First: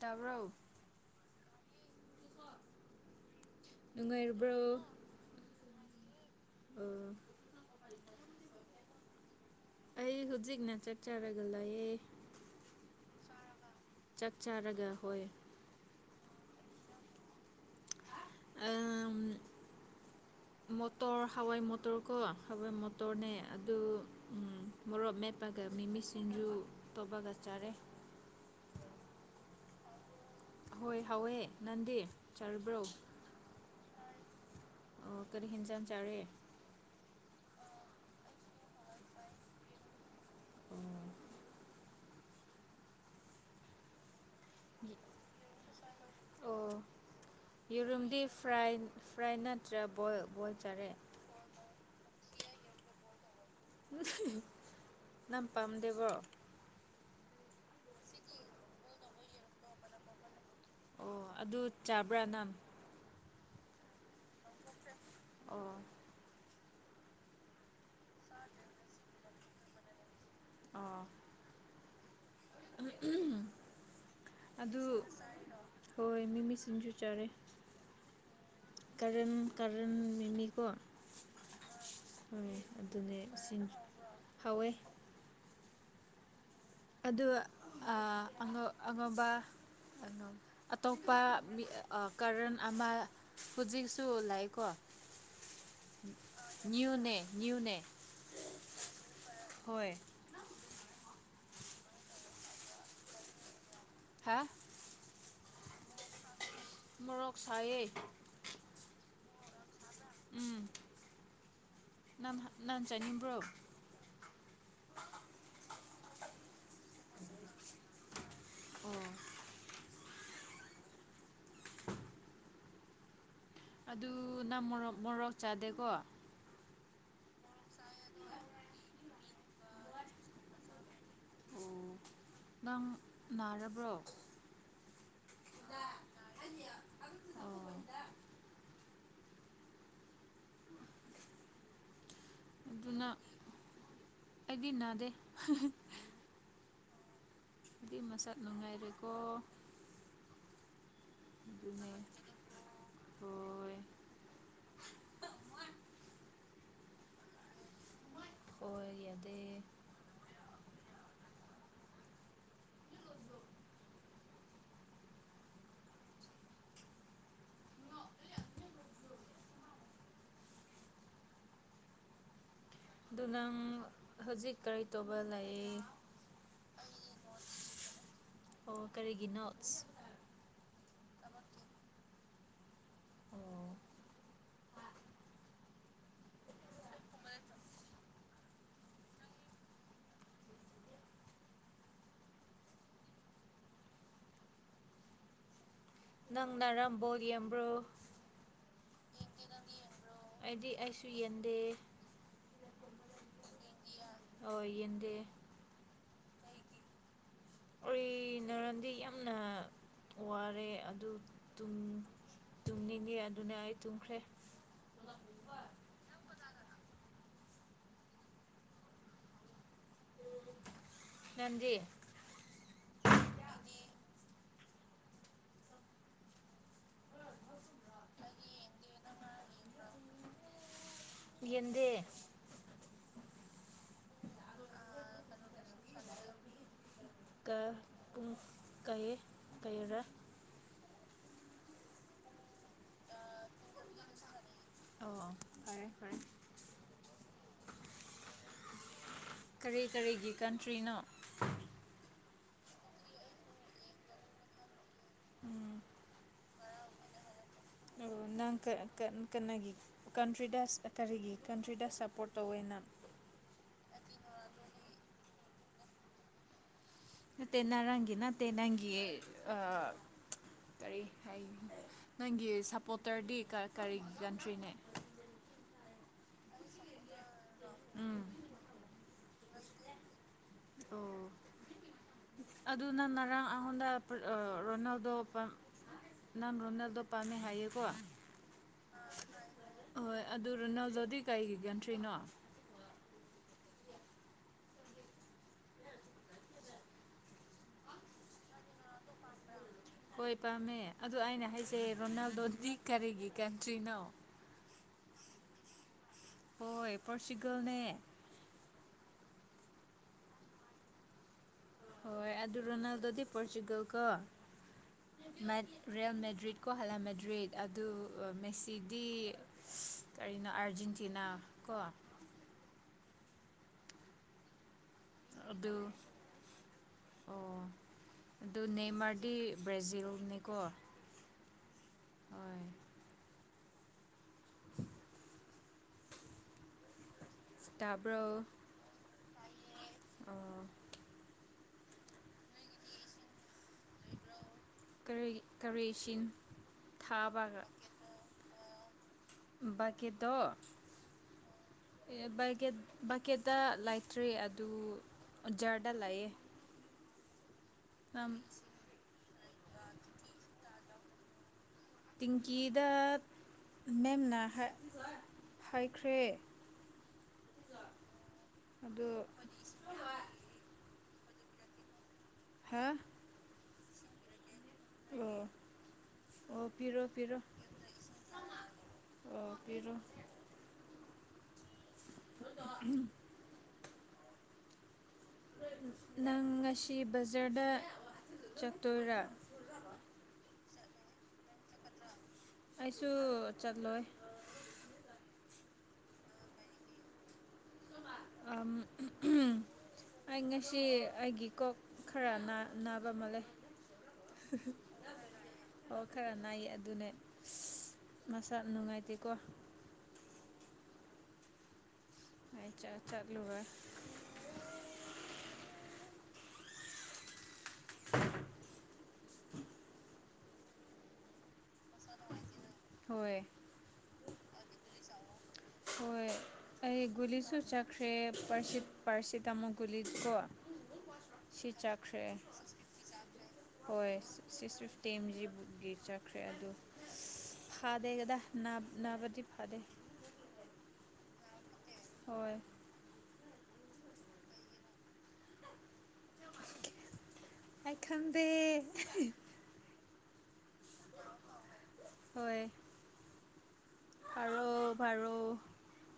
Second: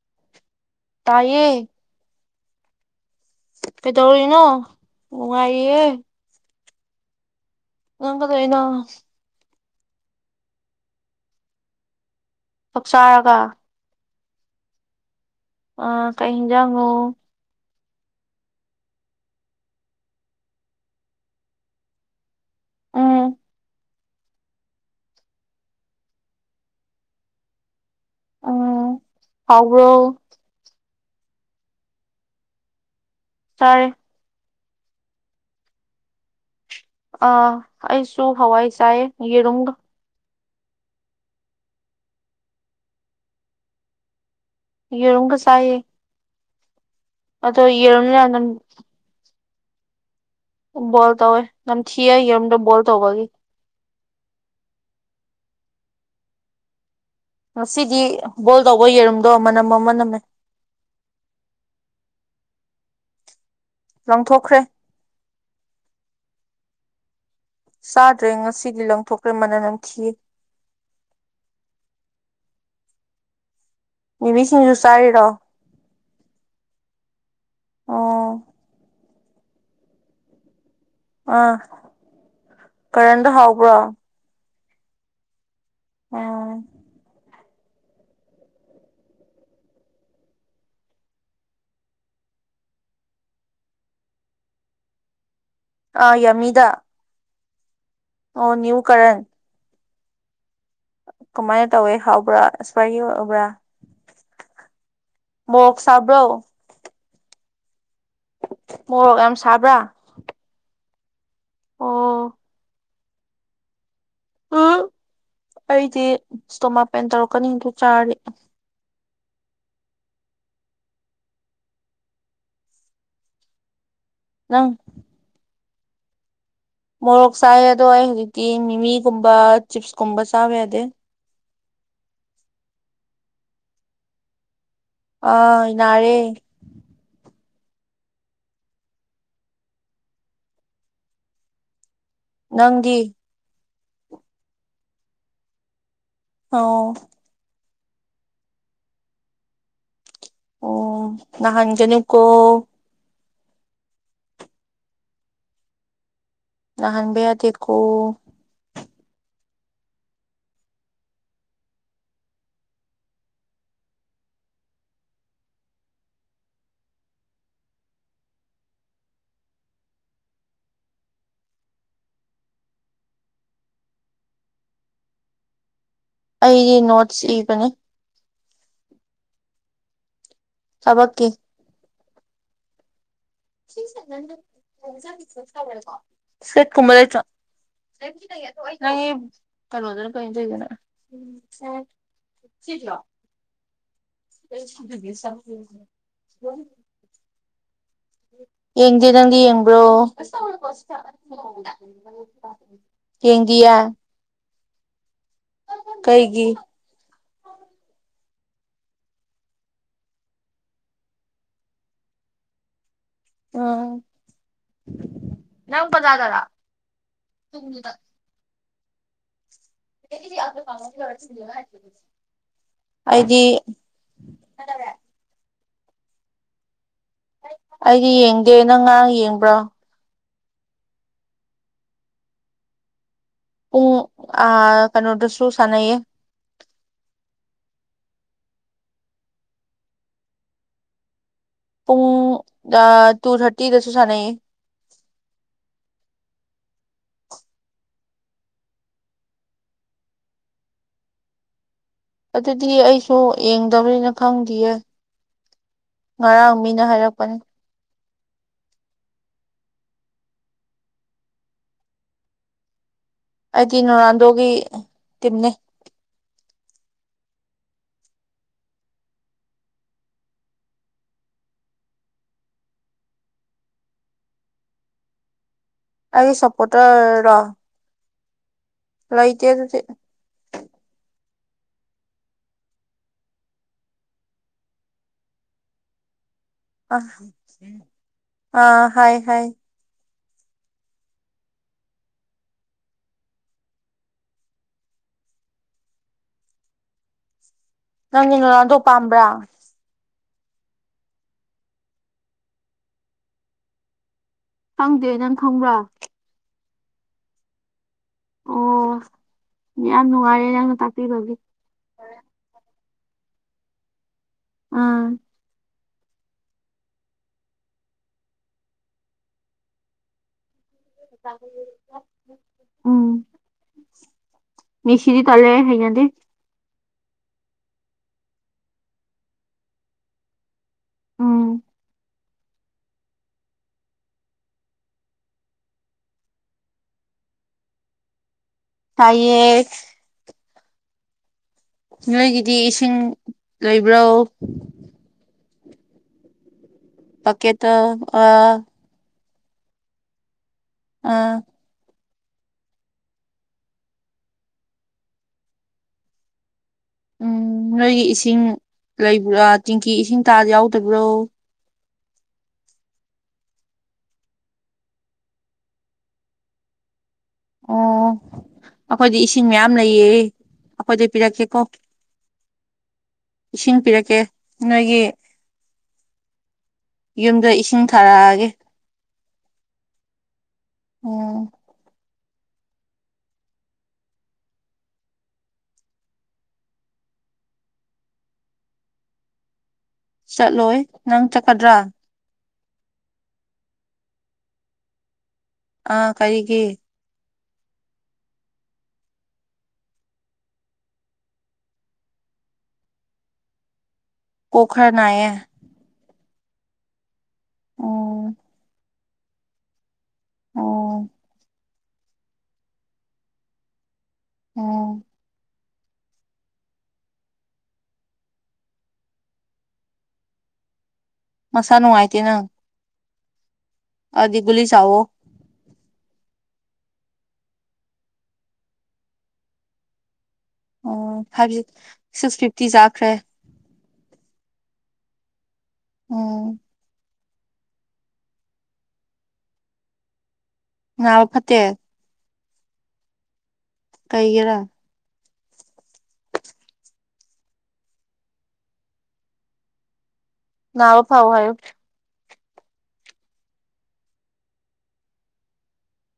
ꯇꯔꯨꯛ ꯇꯥꯏꯌꯦ ꯀꯩꯗꯧꯔꯤꯅꯣ ꯅꯨꯡꯉꯥꯏꯔꯕ꯭ꯔꯣ ꯅꯨꯡꯉꯥꯏꯌꯦꯦ ꯑꯣ ꯅꯝꯕꯗꯅꯣ ꯑꯩ ꯍꯧꯖꯤꯛꯅ ꯆꯠ ꯆꯔꯒ ꯂꯌꯦꯦ ꯆꯣꯛꯆꯥꯔꯒ ꯆꯥꯛ ꯆꯥꯔꯒ ꯍꯣꯏ ꯑ ꯀꯩꯖꯉꯣ [inaudible] ꯃꯣꯇꯣꯔ ꯍꯋꯥꯏ ꯃꯇꯣꯔ ꯀꯣ ꯍꯋꯥꯏ ꯎꯝ ꯃꯇꯣꯔꯅꯦ ꯑꯗꯨ ꯃꯣꯔꯣꯛ ꯃꯦꯠꯄꯒ ꯃꯤꯃꯤ ꯁꯤꯡꯟꯖꯨ ꯇꯣꯕꯥ ꯀꯆꯥꯔꯦ ꯎꯝ ꯍꯥꯎ꯭ꯔꯣ ꯍꯣꯏ ꯍꯋꯦ ꯅꯟꯗꯦꯔ ꯆꯥꯔꯕ꯭ꯔꯣ ꯇꯥꯔꯦ ꯑꯣ ꯀꯔꯤ ꯍꯟꯖꯥꯟ ꯆꯥꯔꯦ ꯑ ꯑꯩꯁꯨ ꯍꯋꯥꯏ ꯆꯥꯏ ꯌꯦꯔꯨꯝ ꯌꯦꯔꯒ ꯁꯥꯏꯦ ꯑꯣ ꯌꯦꯔꯨꯝꯗꯤ ꯅꯝ ꯐ꯭ꯔꯥꯏ ꯅꯠꯇ꯭ꯔꯥ ꯕꯣꯏꯜ ꯕꯣꯏꯜ ꯆꯥꯔꯦ ꯣꯜ ꯇꯧ ꯑꯣꯏ ꯅ ꯊꯤꯗ ꯣꯜ ꯇꯕꯒꯤ ꯅꯪ ꯄꯥꯝꯗꯦꯕꯣ ꯉꯁꯤꯗꯤ ꯕꯣꯜ ꯇꯧꯕ ꯌꯦꯔꯨꯝꯗꯣ ꯃꯅꯝ ꯃꯅꯝꯃꯦ ꯑꯣ ꯑꯗꯨ ꯆꯥꯕ꯭ꯔꯥ ꯅꯍꯥꯟ ꯂꯪꯊꯣꯛꯈ꯭ꯔꯦ ꯑꯣ ꯆꯥꯗ꯭ꯔꯦ ꯉꯁꯤꯗꯤ ꯂꯪꯊꯣꯛꯈ꯭ꯔꯦ ꯃꯅ ꯅꯪꯈꯤ ꯑ ꯎꯝꯝ ꯃꯤꯃꯤ ꯁꯤꯡꯖꯨ ꯑꯗꯨ ꯆꯥꯔꯤꯔꯣ ꯍꯣꯏ ꯃꯤꯃꯤꯁꯤꯡꯁꯨ ꯆꯥꯔꯦ ꯑꯣ ꯀꯔꯦꯟ ꯀꯔꯦꯟ ꯃꯤꯅꯤꯀꯣ ꯑꯥ ꯀꯔꯦꯟꯗ ꯍꯥꯎꯕ꯭ꯔꯣ ꯐꯋꯦ ꯎꯝ ꯑꯗꯨꯒꯉ ꯑꯉꯧꯕ ꯑꯇꯣꯞꯄ ꯀꯔꯟ ꯑꯃ ꯍꯧꯖꯤꯛꯁꯨ ꯂꯀꯣ ꯑꯥ ꯌꯃꯤꯗꯥ ꯅꯅꯤꯌꯨꯅꯦ ꯑꯣ ꯅꯅꯤꯎ ꯀꯔꯦꯟ ꯍꯣꯏ ꯀꯃꯥꯏꯅ ꯇꯧꯋꯦ ꯍꯥꯎꯕ꯭ꯔꯥ ꯏꯁꯄꯔꯒꯤ ꯑꯣꯏꯕ꯭ꯔꯥ ꯍꯥ ꯃꯣꯛ ꯁꯥꯕꯣ ꯃꯔꯣꯔꯣꯛ ꯁꯥꯏ ꯃꯣꯔꯣꯛ ꯌꯥꯝ ꯁꯥꯕ꯭ꯔꯥ ꯑꯣ ꯅꯥꯆꯥꯅꯤꯕ꯭ꯔꯣ ꯎ ꯑꯩꯗꯤ ꯏꯁꯇꯣꯃꯥ ꯄꯦꯟ ꯇꯧꯔꯛꯀꯅꯤꯗꯨ ꯆꯥꯔꯤ ꯑꯗꯨ ꯅ ꯅꯪ ꯃꯣꯔꯣꯛ ꯃꯣꯔꯣꯛ ꯆꯥꯗꯦꯀꯣ ꯃꯣꯔꯣꯛ ꯆꯥꯏ ꯑꯗꯣ ꯑꯩ ꯍꯧꯖꯤꯛꯇꯤ ꯃꯤꯃꯤꯒꯨꯝꯕ ꯆꯤꯞꯁꯀꯨꯝꯕ ꯆꯥꯕ ꯌꯥꯗꯦ ꯑꯣ ꯅꯪ ꯅꯥꯔꯕ꯭ꯔꯣ ꯑ ꯏ ꯔꯦ ꯑꯣ ꯅꯪꯗꯤ ꯑꯩꯗꯤꯅꯥꯗ ꯑ ꯑꯗꯨ ꯃꯁꯥ ꯅꯅꯨꯡꯉꯥꯏꯔꯀ ꯑꯣ ꯅ ꯍꯟꯖꯅꯤ ꯀꯣ ꯍꯣꯏ ꯅꯍꯥꯟꯕꯤ ꯌꯥꯗꯤꯦ ꯏꯀꯣ ꯍꯣꯏ ꯌꯥꯗꯦ ꯑꯗꯨ ꯅꯪ ꯍꯧꯖꯤꯛ ꯀꯔꯤ ꯇꯧꯕ ꯂꯩ ꯑꯩꯗꯤ ꯅꯣꯠꯁ ꯏꯕꯅꯤ ꯑꯣ [inaudible] ꯁꯕꯀꯤ ꯑꯣ ꯁꯦꯠ ꯀꯨꯃꯔ ꯆ ꯀꯩꯅꯣꯗꯅ ꯀꯗꯅ ꯁꯤꯠꯂꯣ ꯅꯪ ꯅꯥꯔꯝꯕꯣ ꯌꯦꯡꯕ꯭ꯔꯣ ꯌꯦꯡꯗꯦ ꯅꯪꯗꯤ ꯌꯦꯡꯕ꯭ꯔꯣ ꯑꯩꯗꯤ ꯑꯩꯁꯨ ꯌꯦꯟꯗꯦ ꯌꯦꯦꯡꯡꯒꯌꯥ ꯑꯩꯗ ꯀꯩꯒꯤ [inaudible] ꯇꯅꯔꯗꯤ ꯌꯥꯝꯅ ꯋꯥꯔꯦ ꯑꯗꯨ ꯇꯨꯡ ꯎꯝ ꯅꯪꯄꯗꯥꯥ ꯇꯗ ꯇꯗ ꯅꯪꯗꯤ ꯑꯩꯗꯤ ꯍꯦ ꯑꯩꯗꯤ ꯌꯦꯡꯗꯦ ꯅꯪ ꯉꯔꯥꯡ ꯌꯦꯡꯕ꯭ꯔꯥ ꯌꯦꯗꯦ ꯎ ꯑ ꯀꯩꯅꯣꯗꯁꯨꯣ ꯁꯅꯌꯦꯦ ꯄꯨꯡ ꯀꯩ ꯀꯩꯔꯦ ꯄꯨꯡ ꯇꯨ ꯊꯥꯔꯇꯤꯗꯁꯨ ꯁꯥꯟꯅꯩꯌꯦ ꯑꯣ ꯐꯔꯦ ꯐꯔꯦ ꯀꯔꯤ ꯀꯔꯤꯒꯤ ꯀꯟꯇ꯭ꯔꯤꯅꯣ ꯑꯗꯨꯗꯤ ꯑꯩꯁꯨ ꯌꯦꯡꯗꯕꯅꯤꯅ ꯈꯪꯗꯌꯦ ꯉꯔꯥꯡ ꯃꯤꯅ ꯍꯥꯏꯔꯛꯄꯅꯤ ꯑꯣ ꯅꯪ ꯀꯅꯥꯒꯤ ꯀꯟꯇ꯭ꯔꯤꯗ ꯀꯔꯤꯒꯤ ꯀꯟꯇ꯭ꯔꯤꯗ ꯁꯞꯄꯣꯔꯠ ꯇꯧꯋꯦ ꯅꯪ ꯑꯩꯗꯤ ꯅꯣꯅꯥꯜꯗꯣꯒꯤ ꯇꯤꯝꯅꯤ ꯇ ꯅꯔꯒꯤꯤ ꯅ ꯇ ꯅꯪꯒꯤꯤ ꯑ ꯀꯔꯤ ꯍꯥꯏ ꯅꯪꯒꯤ ꯁꯞꯄꯣꯔꯇꯔꯗꯤ ꯀꯔꯤ ꯀꯟꯇ꯭ꯔꯤꯅꯦ ꯑꯩꯒꯤ ꯁꯄꯣꯇꯔ ꯎꯝ ꯂꯣꯏꯇꯦ ꯑꯗꯨ ꯑꯣ ꯑꯗꯨꯅꯅꯔ ꯑꯉꯣꯗ ꯔꯣꯅꯥꯜꯗꯣꯝ ꯑ ꯑꯥ ꯍꯥꯏ ꯍꯥꯏ ꯍꯣꯏ ꯑꯗꯨ ꯅꯎꯖꯣꯗꯤ ꯀꯩꯒꯤ ꯀꯟ ꯊ꯭ꯔꯤꯅꯣ ꯅꯪꯒꯤ ꯅ ꯂꯗꯣꯛ ꯄꯥꯝꯕ꯭ꯔꯥ ꯍꯣꯏ ꯄꯥꯝꯃꯦ ꯑꯗꯨ ꯑꯩꯅ ꯍꯥꯏꯖꯩ ꯔꯣꯅꯥꯜꯗꯣꯗꯤ ꯀꯔꯤꯒꯤ ꯀꯟꯇ꯭ꯔꯤꯅꯣ ꯈꯪꯗꯦ ꯅꯪ ꯈꯪꯕ꯭ꯔꯥ ꯍꯣꯏ ꯄꯣꯔꯆꯨꯒꯜꯅꯦ ꯑꯣ ꯌꯥꯝ ꯅꯨꯡꯉꯥꯏꯔꯌꯦꯦ ꯅꯪꯅ ꯇꯥꯛꯄꯤꯕꯒꯤ ꯑꯗꯤ ꯄꯣꯣꯔꯆꯨꯒꯜꯒ ꯎꯝ ꯔꯤꯌꯦꯜ ꯃꯦꯗ꯭ꯔꯤꯠꯀꯣ ꯍꯜꯂꯦ ꯃꯦꯗ꯭ꯔꯤꯠ ꯑꯗꯨ ꯃꯦꯁꯤꯗꯤ ꯀꯔꯤꯅꯣ ꯑꯥꯔ ꯎꯝ ꯅꯤꯁꯤꯤꯗꯤ ꯇꯂ ꯍ ꯑꯗꯨ ꯌꯥꯗꯤ ꯑꯣ ꯑꯗꯨ ꯅꯦꯃꯥꯔꯗꯤ ꯕ꯭ꯔꯥꯖꯤꯜꯅꯤꯀꯣ ꯎꯝ ꯍꯣꯏ ꯏꯁꯇꯥꯕ꯭ꯔꯣ ꯑꯩ ꯅꯣꯏꯒꯤꯗꯤ ꯏꯁꯤꯡ ꯂꯩꯕ꯭ꯔꯣ ꯇꯔꯦꯁꯤꯟ ꯄꯀꯦꯠꯇ ꯑ ꯀꯦꯗ ꯑꯥ ꯕꯛꯀꯦꯠꯇ ꯂꯩꯇ꯭ꯔꯔꯤ ꯑꯗꯨ ꯖꯗ ꯂꯩꯑ ꯎꯝ ꯅꯣꯏꯒꯤ ꯏꯁꯤꯡ ꯂꯩꯕ꯭ꯔꯥ ꯆꯦꯡꯀꯤ ꯏꯁꯤꯡ ꯇꯥꯗ ꯌꯥꯎꯗꯕ꯭ꯔꯣ ꯇꯤꯤꯡꯀꯤꯗ ꯃꯦꯝꯅ ꯍꯥꯏꯈ꯭ꯔꯦ ꯑꯣ ꯑꯗꯨ ꯑꯩꯈꯣꯏꯗꯤ ꯏꯁꯤꯡ ꯃꯌꯥꯝ ꯂꯩꯌꯦ ꯑꯩꯈꯣꯏꯗꯤ ꯄꯔꯦ ꯀꯣ ꯍꯥꯦ ꯏꯁꯤꯡ ꯄꯤꯔꯛꯀꯦ ꯅꯣꯏꯒꯤ ꯄꯤꯔꯣ ꯄꯤꯔꯣ ꯌꯨꯝꯗ ꯏꯁꯤꯡ ꯊꯥꯔꯛꯑꯒꯦ ꯄꯔꯣ ꯎꯝ ꯎꯝ ꯅꯪ ꯉꯁꯤ ꯕꯖꯥꯔꯗ ꯆꯠꯇꯣꯏꯔꯥ ꯆꯠꯂꯣꯏ ꯅꯪ ꯆꯠꯀꯗ꯭ꯔꯥ ꯑꯩꯁꯨ ꯆꯠꯂꯣꯏ ꯑꯥ ꯀꯔꯤꯒꯦ ꯑ ꯑꯩ ꯉꯁꯤ ꯑꯩꯒꯤ ꯀꯣꯛ ꯈꯔ ꯅꯥꯕ ꯑꯃ ꯂꯩ ꯄꯣꯈꯔꯅꯥꯌꯦ ꯑꯣ ꯈꯔ ꯅꯥꯏꯌꯦ ꯑꯗꯨꯅꯦ ꯎꯝ ꯃꯁꯥ ꯅꯨꯡꯉꯥꯏꯇꯦꯀꯣ ꯑꯣ ꯑ ꯆ ꯆꯠ ꯂꯨꯦ ꯎꯝ [unintelligible] ꯃꯁꯥ ꯅꯨꯡꯉꯥꯏꯇꯦ ꯅꯪ ꯍꯣꯏ ꯑꯗꯤꯒꯨꯂꯤ ꯁꯥꯋꯣ ꯍꯣꯏ ꯑꯩ ꯒꯨꯂꯤꯁꯨ ꯆꯠꯈ꯭ꯔꯦ ꯄꯥꯔꯁꯤ ꯇꯥꯃꯨꯛ ꯒꯨꯂꯤ ꯀꯣ ꯑꯣ ꯐꯥꯏꯚ ꯁꯤꯤ ꯆꯦ ꯁꯤꯛꯁ ꯐꯤꯐꯇꯤ ꯆꯥꯈ꯭ꯔꯦ ꯍꯣꯏ ꯇꯦꯝꯖꯤ ꯕꯨꯒꯤ ꯆꯠꯈ꯭ꯔꯦ ꯎꯝ ꯑꯗꯨ ꯐꯥꯗꯦ ꯀꯗ ꯅꯅꯥ ꯅꯅꯥꯕꯖꯤ ꯐꯥꯗ ꯐꯠꯇꯦꯍꯦ ꯍꯣꯏ ꯀꯩꯒꯔ ꯑꯦꯈꯟꯗ ꯅꯥꯑꯣ ꯐꯥꯎ ꯍꯥꯏ ꯍꯣꯏ ꯄꯔꯣꯚꯔꯣ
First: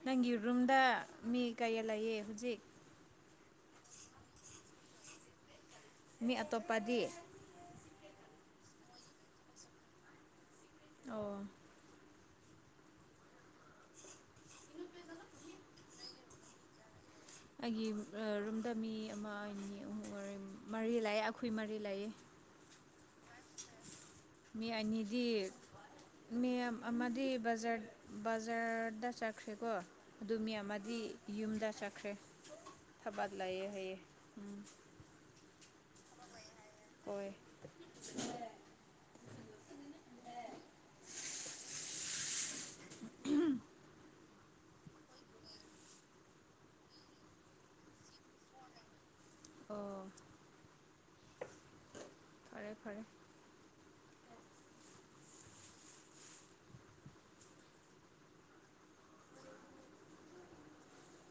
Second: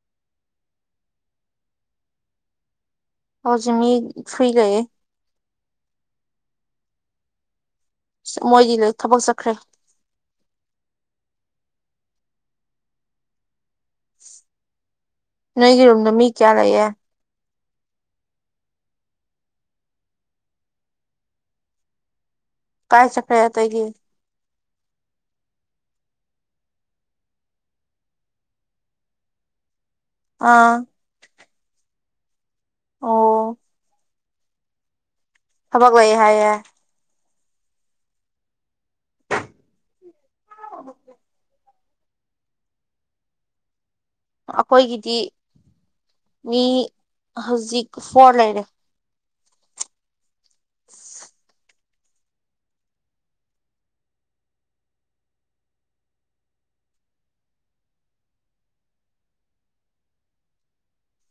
ꯅꯪꯒꯤ ꯔꯨꯝꯗ ꯃꯤ ꯀꯌꯥ ꯂꯩꯌꯦ ꯍꯧꯖꯤꯛ ꯍꯧꯖꯤꯃꯤ ꯐꯔꯤꯒ ꯃꯤ ꯑꯇꯣꯞꯄꯗꯤ ꯃꯣꯏꯗꯤ ꯊꯕꯛ ꯆꯠꯈ꯭ꯔꯦ ꯑꯣ ꯅꯒꯤ ꯔꯝꯅꯃꯤ ꯀꯌꯥ ꯂꯩꯌꯦ ꯑꯩꯒꯤ ꯔꯨꯝꯗ ꯃꯤ ꯑꯃ ꯑꯅꯤ ꯑꯍꯨꯝ ꯃꯔꯤ ꯂꯥꯛꯑꯦ ꯑꯩꯈꯣꯏ ꯃꯔꯤ ꯂꯥꯛꯑꯦ ꯀꯥꯏ ꯆꯀ꯭ꯔ ꯌꯥ ꯇ ꯑꯩꯒꯤ ꯃꯤ ꯑꯅꯤꯗꯤ ꯃꯤ ꯑꯃꯗꯤꯕ ꯕꯖꯥꯔꯗ ꯆꯠꯈ꯭ꯔꯦꯀꯣ ꯑꯗꯨ ꯃꯤ ꯑꯥ ꯑꯃꯗꯤ ꯌꯨꯝꯗ ꯆꯠꯈ꯭ꯔꯦ ꯊꯕꯠ ꯑꯣ ꯂꯩꯥꯏꯑꯦ ꯍꯩꯑꯦ ꯍꯕꯒ ꯋꯥꯏ ꯍꯥꯏꯦ ꯍꯣꯏ ꯑꯣ ꯑꯩꯈꯣꯏꯒꯤꯗꯤ ꯃꯤ ꯍꯧꯖꯤꯛ ꯐꯣꯔ ꯂꯩꯔꯦ ꯑꯣ [unintelligible] [unintelligible] ꯐꯔꯦ ꯐꯔꯦ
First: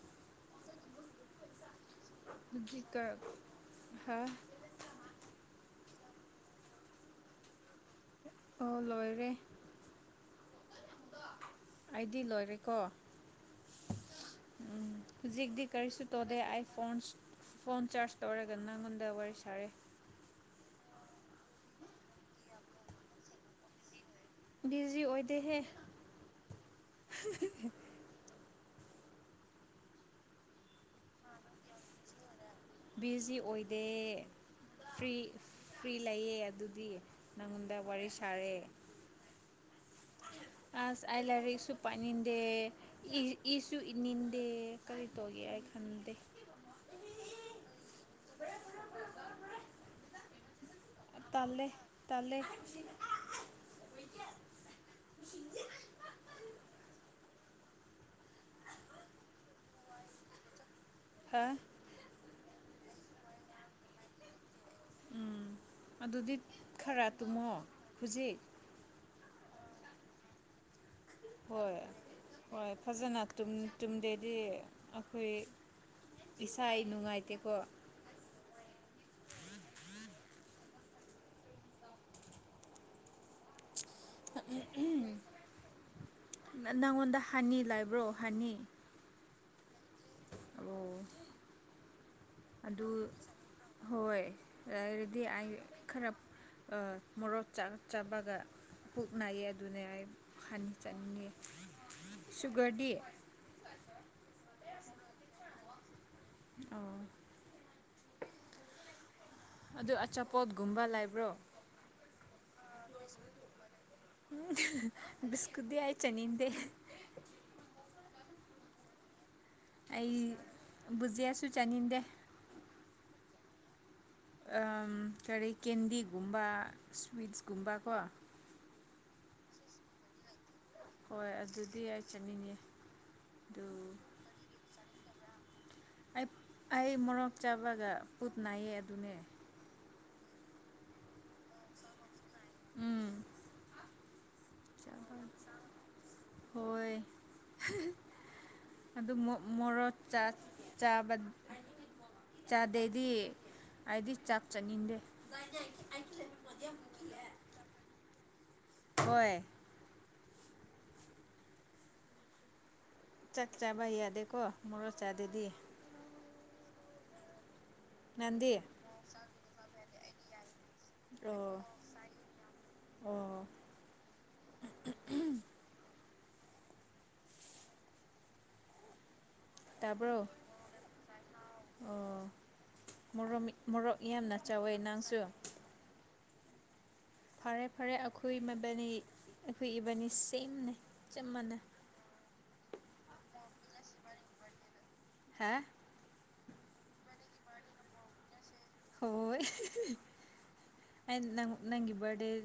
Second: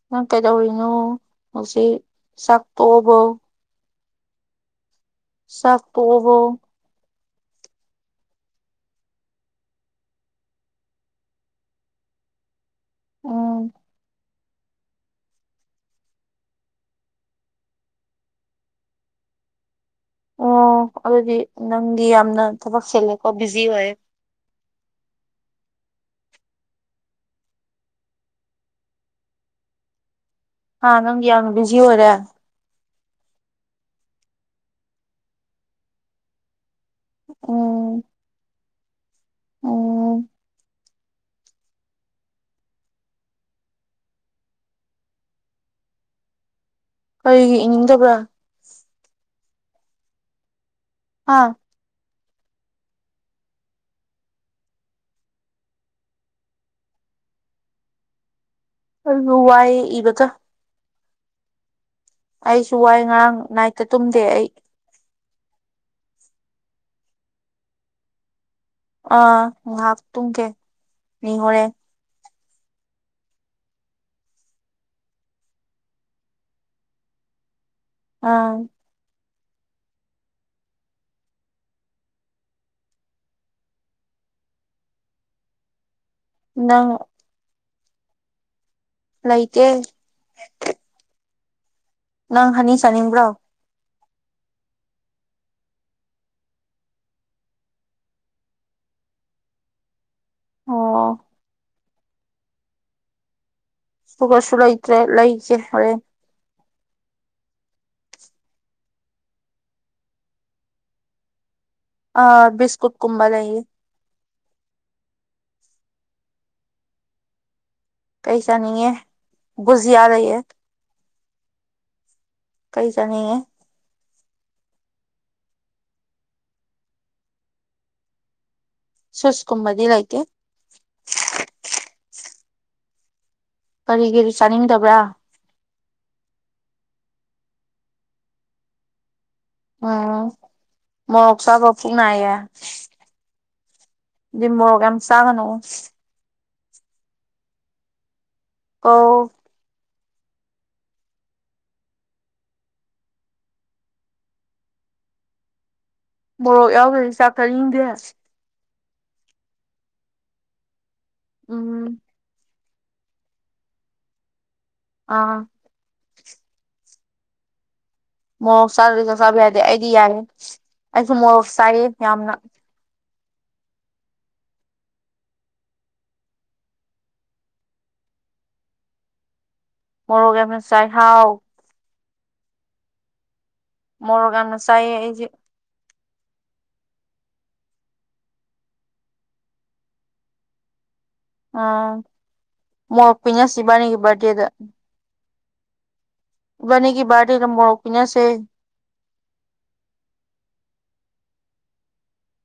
ꯅꯪ ꯀꯩꯗꯧꯔꯤꯅꯣ ꯉ ꯆꯥꯛ ꯇꯣꯛꯕ ꯍꯥꯥ ꯁꯈ ꯑꯣꯏꯕꯣ ꯑꯣ ꯂꯣꯏꯔꯦ ꯑꯩꯗꯤ ꯂꯣꯏꯔꯦꯀꯣ ꯎꯝ ꯖꯤꯗꯤ ꯀꯔꯤꯁꯨ ꯇꯣꯗ ꯑꯥꯏ ꯐꯣꯟꯣꯟ ꯐꯣꯟ ꯆꯥꯔꯖ ꯇꯧꯔꯒ ꯅꯉꯣꯟꯗ ꯋꯥꯔꯤ ꯁꯥꯔꯦ ꯑꯣ ꯑꯗꯨꯗꯤ ꯅꯪꯗꯤ ꯌꯥꯝꯅ ꯊꯕꯛ ꯁꯦꯂꯦꯀꯣ ꯕꯤꯖꯤ ꯑꯣꯏꯌꯦ ꯕꯤꯖꯤꯤ ꯑꯣꯏꯗ ꯍꯦ ꯍꯥꯥ ꯅꯪꯒꯤ ꯌꯥꯝꯅ ꯕꯤꯖꯤ ꯑꯣꯏꯔꯦ ꯕꯤꯖꯤ ꯑꯣꯏꯗꯦ ꯐꯔꯤ ꯐ꯭ꯔꯤ ꯂꯩꯌꯦ ꯑꯗꯨꯗꯤ ꯅꯉꯨꯟꯗꯕꯔ ꯁꯔꯦ ꯑꯣ ꯑꯁ ꯑꯩ ꯂꯥꯏꯔꯤꯛꯁꯨ ꯄꯥꯅꯤꯡꯗꯦ ꯏꯁꯨ ꯏꯅꯤꯡꯗꯦ ꯀꯔꯤ ꯇꯧꯒꯦ ꯑꯩ ꯈꯜꯦ ꯐꯗꯦ ꯀꯔꯤꯒꯤ ꯏꯅꯤꯡꯗꯕ꯭ꯔꯥ ꯍꯥ ꯇꯥꯂꯦ ꯇꯥꯂꯦ [inaudible] ꯑꯜ ꯋꯥꯏ ꯏꯕ ꯆ ꯍꯥ ꯑꯩꯁꯨ ꯋꯥꯏ ꯉꯔꯥꯡ ꯅꯥꯏꯠꯇ ꯇꯨꯝꯗꯦ ꯑꯩ ꯎꯝ ꯑꯗꯨꯗꯤ ꯈꯔ ꯇꯨꯝꯃꯣ ꯍꯧꯖꯤꯛ ꯑ ꯍꯥꯥꯛ ꯇꯨꯡꯒꯦ ꯃꯤꯅꯤꯍꯔꯦ ꯍꯣꯏ ꯍꯣꯏ ꯐꯖꯅ ꯇꯨꯝꯗꯦꯗꯤ ꯑꯩꯈꯣꯏ ꯏꯁꯥ ꯑꯩ ꯅꯨꯡꯉꯥꯏꯇꯦꯀꯣ ꯑꯥ ꯎꯝ ꯎꯝ ꯅꯪ ꯅꯪꯉꯣꯟꯗ ꯍꯅꯤ ꯂꯥꯏꯕ꯭ꯔꯣ ꯍꯅꯤ ꯂꯥꯏꯇꯦ ꯑꯣ ꯅꯪ ꯍꯥꯏꯅꯤ ꯆꯥꯅꯤꯡꯕ꯭ꯔꯣ ꯍꯣꯏꯗꯤ ꯈꯔ ꯃꯣꯔꯣꯛꯥꯛ ꯆꯥꯄꯒ ꯄꯨꯛꯅꯩ ꯑꯗꯨꯅꯦ ꯑꯩ ꯈꯅꯤ ꯑꯣ ꯆꯅꯤꯡꯉꯦ ꯁꯨꯒꯔꯗꯤ ꯁ ꯀꯩꯁꯨ ꯂꯩꯇ꯭ꯔꯦ ꯂꯩꯁꯦ ꯍꯣꯔꯦꯟ ꯑꯣ ꯑꯗꯨ ꯑꯆꯥꯄꯣꯠꯒꯨꯝꯕ ꯂꯩꯕ꯭ꯔꯣ ꯑꯥ ꯕꯤꯁꯀꯨꯠ ꯀꯨꯝꯕ ꯂꯩꯌꯦ ꯈꯨꯗ ꯌꯥ ꯆꯅꯤꯗ ꯀꯩꯁꯥꯅꯤꯌꯦ ꯑꯩ ꯕꯨꯖꯌꯥꯁꯨ ꯆꯥꯅꯤꯡꯗꯦ ꯆꯉ ꯀꯔꯔꯤ ꯀꯦꯟꯗꯤꯒꯨꯝꯕ ꯁ꯭ꯋꯤꯠꯁꯒꯨꯝꯕ ꯀꯣ ꯁꯨꯁꯀꯨꯝꯕꯗꯤ ꯂꯥꯏꯇ ꯍꯣꯏ ꯑꯗꯨꯗꯤ ꯑꯩ ꯆꯠꯅꯤꯡꯉꯦ ꯀꯔꯤ ꯀꯔꯤ ꯆꯥꯅꯤꯡꯗꯕ꯭ꯔꯥ ꯑꯩ ꯑꯩ ꯃꯣꯔꯣꯛ ꯆꯥꯕꯒ ꯄꯠ ꯅꯥꯏꯌꯦ ꯑꯗꯨꯅꯦ ꯑꯣ ꯃ‌ꯣꯔ‌ꯣꯛ ꯆꯥꯕ ꯄꯨꯛ ꯅꯥꯏꯌ‌ꯦ ꯎꯝ ꯃꯗꯨꯗꯤ ꯃ‌ꯣꯔ‌ꯣꯛ ꯌꯥꯝ ꯆꯥꯒꯅ‌ꯣ ꯍꯣꯏ ꯍ‌ꯦ ꯍ‌ꯦ ꯀꯣ ꯑꯗꯨ ꯃꯣ ꯃ‌ꯣꯔ‌ꯣꯛ ꯆꯥ ꯆꯥꯕ ꯆꯥꯗꯦꯗꯤ ꯍꯥꯏꯗꯤ ꯆꯥꯛ ꯆꯥꯅꯤꯡꯗꯦ ꯃꯣꯔꯣꯛ ꯌꯥꯎꯗꯔꯗꯤ ꯆꯥꯛ ꯆꯥꯅꯤꯡꯗꯦ ꯍꯣꯏ ꯎꯝ ꯆꯥꯛꯆꯥꯕ ꯌꯥꯗꯦꯀꯣ ꯃ‌ꯣꯔꯣꯛ ꯑꯥ ꯆꯥꯗꯗꯤ ꯅꯪꯗꯤ ꯃꯣꯔꯣꯛ ꯆꯥꯗꯔꯗꯤ ꯆꯥꯛ ꯆꯥꯕ ꯌꯥꯗꯦ ꯑꯩꯗꯤ ꯌꯥꯏ ꯑꯩꯁꯨ ꯃꯣꯔꯣꯛ ꯑꯣ ꯆꯥꯏꯌꯦ ꯌꯥꯝꯅ ꯑꯣ ꯇꯥꯕ꯭ꯔꯣ ꯃ‌ꯣꯔ‌ꯣꯛ ꯌꯥꯝꯅ ꯆꯥꯏ ꯍꯥꯎ ꯑꯣ ꯃꯣꯔꯣꯛ ꯃꯤ ꯃꯣꯔꯣꯛ ꯌꯥꯝꯅ ꯆꯥꯎꯋꯦ ꯅꯪꯁꯨ ꯐꯔꯦ ꯐꯔꯦ ꯑꯩꯈꯣꯏ ꯃꯕꯥꯅꯤ ꯑꯩꯈꯣꯏ ꯏꯕꯥꯅꯤ ꯁꯦꯝꯅ‌ꯦ ꯆꯞ ꯃꯥꯅꯥ ꯃ‌ꯣꯔ‌ꯛ ꯄꯤꯅꯁ‌ꯦ ꯏꯕꯥꯅꯤꯒꯤ ꯕꯥꯔꯗꯦꯗ ꯍꯥ ꯏꯕꯥꯅꯤꯒꯤ ꯕꯥꯔꯗ‌ꯦꯗ ꯃ‌ꯣꯔ‌ꯣꯛ ꯄꯤꯅꯁꯦ ꯍ‌ꯣꯏ ꯅꯪ ꯅꯪꯒꯤ ꯕꯥꯔꯗ‌ꯦ